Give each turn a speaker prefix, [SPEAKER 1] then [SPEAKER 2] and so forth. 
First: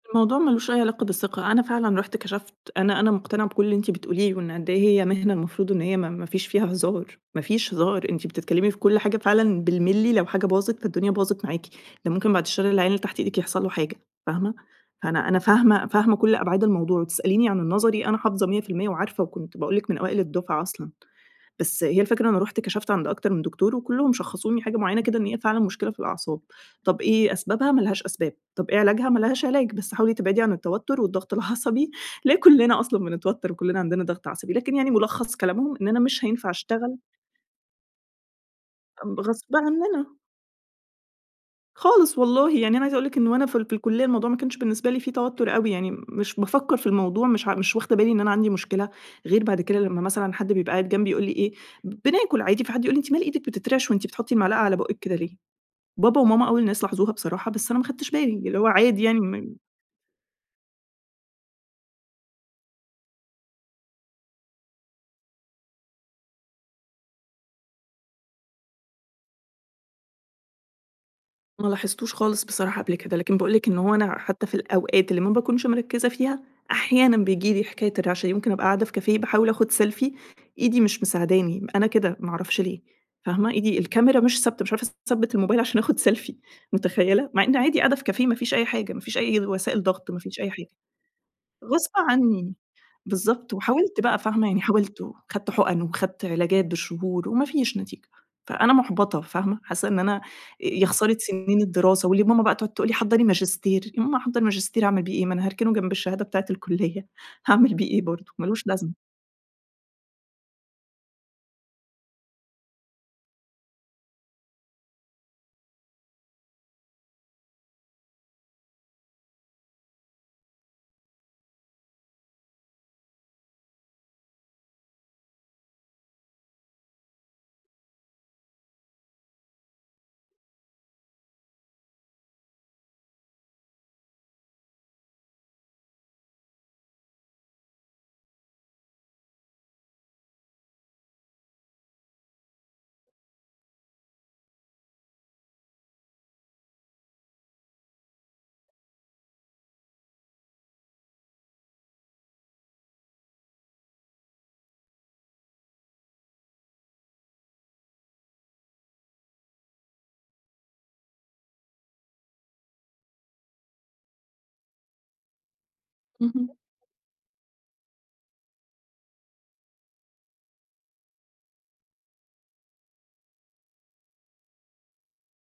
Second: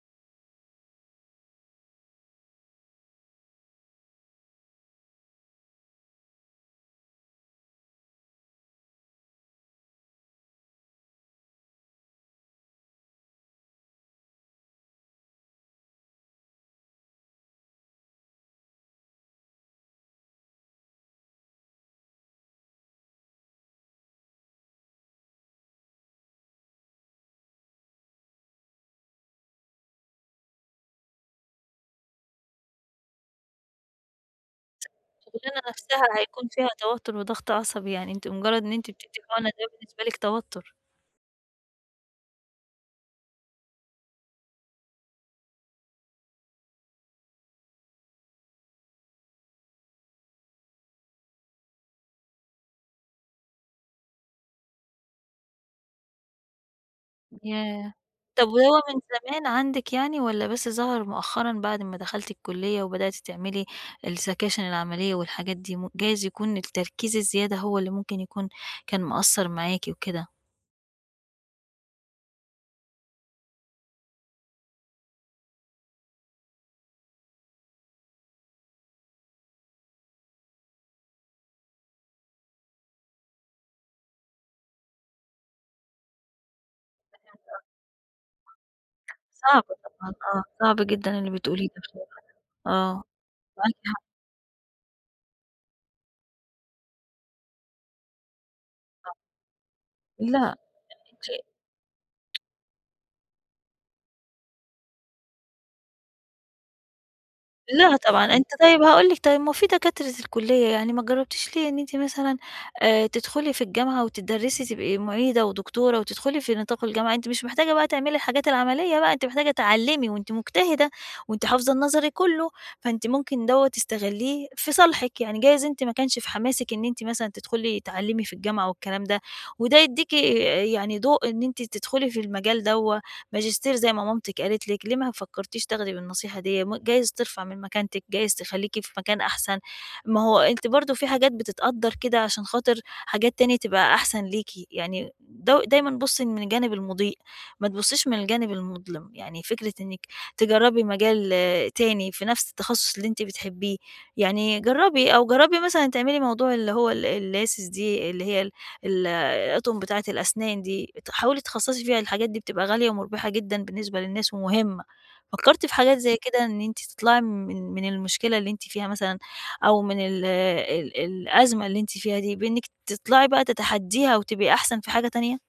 [SPEAKER 1] الموضوع ما لوش أي علاقة بالثقة، أنا فعلًا رُحت كشفت، أنا أنا مقتنعة بكل اللي أنتِ بتقوليه وإن قد إيه هي مهنة المفروض إن هي م ما فيش فيها هزار، ما فيش هزار، أنتِ بتتكلمي في كل حاجة فعلًا بالمللي، لو حاجة باظت فالدُّنيا، باظت معاكِ، ده ممكن بعد الشّر العيان اللي تحت إيدِك يحصل له حاجة، فاهمة؟ فأنا أنا فاهمة فاهمة كل أبعاد الموضوع، وتسأليني عن النظري، أنا حافظة 100% وعارفة، وكنت بأقول لِك من أوائل الدُفعة أصلًا. بس هي الفكرة أنا رُحت كشفت عند أكتر من دكتور وكُلهم شخّصوني حاجة معينة كده، إن هي فعلًا مشكلة في الأعصاب، طب إيه أسبابها؟ ما لهاش أسباب، طب إيه علاجها؟ ما لهاش علاج، بس حاولي تبعدي عن التوتر والضغط العصبي اللي هي كُلّنا أصلًا بنتوتر وكُلّنا عندنا ضغط عصبي، لكن
[SPEAKER 2] س
[SPEAKER 1] يعني ملخص
[SPEAKER 2] الشُغلانة
[SPEAKER 1] كلامهم إن أنا
[SPEAKER 2] نفسها
[SPEAKER 1] مش
[SPEAKER 2] هيكون
[SPEAKER 1] هينفع
[SPEAKER 2] فيها
[SPEAKER 1] أشتغل
[SPEAKER 2] توتر وضغط عصبي، يعني أنتِ مجرد إن أنتِ
[SPEAKER 1] ب
[SPEAKER 2] بتدّي حُقنة
[SPEAKER 1] غصب
[SPEAKER 2] ده بالنسبة
[SPEAKER 1] عننا.
[SPEAKER 2] لِك توتر.
[SPEAKER 1] خالص والله، يعني أنا عايزة أقول لِك إن وأنا في ال في الكلية الموضوع ما كانش بالنسبة لي في توتر أوي، يعني مش بافكّر في الموضوع، مش ع مش واخدة بالي إن أنا عندي مشكلة، غير بعد كده لما مثلًا حد بيبقى قاعد جنبي ويقول لي إيه ب بناكل عادي في حد يقول لي: "أنتِ مال إيدك بتترعش وأنتِ بتحطي المعلقة على بُقك كده ليه؟" بابا وماما أول الناس لاحظوها بصراحة بس أنا ما
[SPEAKER 2] ياه!
[SPEAKER 1] خدتش بالي،
[SPEAKER 2] طب،
[SPEAKER 1] اللي هُو
[SPEAKER 2] وهو من
[SPEAKER 1] عادي يعني
[SPEAKER 2] زمان
[SPEAKER 1] م
[SPEAKER 2] عندِك يعني والّا بس ظهر مؤخرًا بعد ما دخلتِ الكُلية وبدأتِ تعملي السكاشن العملية والحاجات دي م جايز يكون التركيز الزيادة هو اللي ممكن يكون كان مأثّر معاكِ وكده؟
[SPEAKER 1] ما لاحظتوش خالص بصراحة قبل كده، لكن بأقول لِك إن هُو أنا حتى في الأوقات اللي ما باكونش مركّزة فيها، أحيانًا بيجيلي حكاية الرعشة دي، ممكن أبقى قاعدة في كافيه باحاول آخد سيلفي، إيدي مش مساعداني، م أنا كده، ما أعرفش ليه، فاهمة؟ إيدي الكاميرا مش ثابتة، مش عارفة أثبِّت الموبايل عشان آخد سيلفي، مُتخيلة؟! مع إن عادي قاعدة في كافيه، ما فيش أي حاجة، ما فيش أي
[SPEAKER 2] صعب
[SPEAKER 1] وسائل ضغط،
[SPEAKER 2] طبعًا،
[SPEAKER 1] ما فيش
[SPEAKER 2] آه،
[SPEAKER 1] أي حاجة.
[SPEAKER 2] صعب جدًا، اللي بتقوليه ده
[SPEAKER 1] غصب عني،
[SPEAKER 2] آه.
[SPEAKER 1] بالضبط،
[SPEAKER 2] معاكِ
[SPEAKER 1] وحاولت
[SPEAKER 2] حق.
[SPEAKER 1] بقى، فاهمة؟ يعني حاولت وخدت حُقن وخدت علاجات بالشهور وما فيش نتيجة، فأنا
[SPEAKER 2] [unintelligible]
[SPEAKER 1] مُحبطة، فاهمة؟ حاسّة إن أنا، أ
[SPEAKER 2] لأ،
[SPEAKER 1] يا خسارة
[SPEAKER 2] أنتِ
[SPEAKER 1] سنين الدراسة، واللي ماما بقى تقعد تقول لي: "حضّري ماجستير." يا ماما أحضّر ماجستير أعمل بيه إيه؟ ما أنا هاركنه جنب الشهادة بتاعة الكلية، هاعمل بيه
[SPEAKER 2] لا،
[SPEAKER 1] إيه
[SPEAKER 2] طبعًا
[SPEAKER 1] برضه؟
[SPEAKER 2] أنت
[SPEAKER 1] مالوش
[SPEAKER 2] طيب،
[SPEAKER 1] لازمة.
[SPEAKER 2] هاقول لِك طيب، ما هو في دكاترة الكلية يعني ما جربتيش ليه إن أنت مثلًا، آآ، تدخلي في الجامعة وتدَرِّسي، تبقي مُعيدة ودكتورة وتدخلي في نطاق الجامعة؟ أنتِ مش محتاجة بقى تعملي الحاجات العملية بقى، أنتِ محتاجة تعلِّمي، وأنتِ مجتهدة وأنتِ حافظة النظري كله، فأنتِ ممكن دوّة تستغليه في صالحِك. يعني جايز أنتِ ما كانش في حماسِك إن أنتِ مثلًا تدخُلي تعلِّمي في الجامعة والكلام ده، وده يدّيكِ يعني ضوء إن أنتِ تدخُلي في المجال دوّة، ماجستير زي ما مامتك قالت لِك. ليه ما فكرتيش تاخدي بالنصيحة ديّة؟ م جايز ترفع من مكانتك، جايز تخليكِ في مكان أحسن. ما هُو أنتِ برضه في حاجات بتتقدر كده عشان خاطر حاجات تاني تبقى أحسن ليكِ. يعني دو دايمًا بُصي من الجانب المضيء، ما تبصيش من الجانب المُظلم. يعني فكرة إنِّك تجربي مجال تاني في نفس التخصص اللي أنتِ بتحبيه، يعني جربي، أو جربي مثلًا تعملي موضوع اللي هو ال الLaces دي اللي هي ال ال الأطقُم بتاعة الأسنان دي، ات حاولي اتخصصي فيها، الحاجات دي بتبقى غالية ومربحة جدًا بالنسبة للناس ومهمة. فكرتِ في حاجات زي كده،
[SPEAKER 1] اهم.
[SPEAKER 2] إن أنتِ تطلعي من من المشكلة اللي أنتِ فيها مثلًا أو من ال ال الأزمة اللي أنتِ فيها دي بإنِّك تطلعي بقى تَتَحديّها وتبقي أحسن في حاجة تانية؟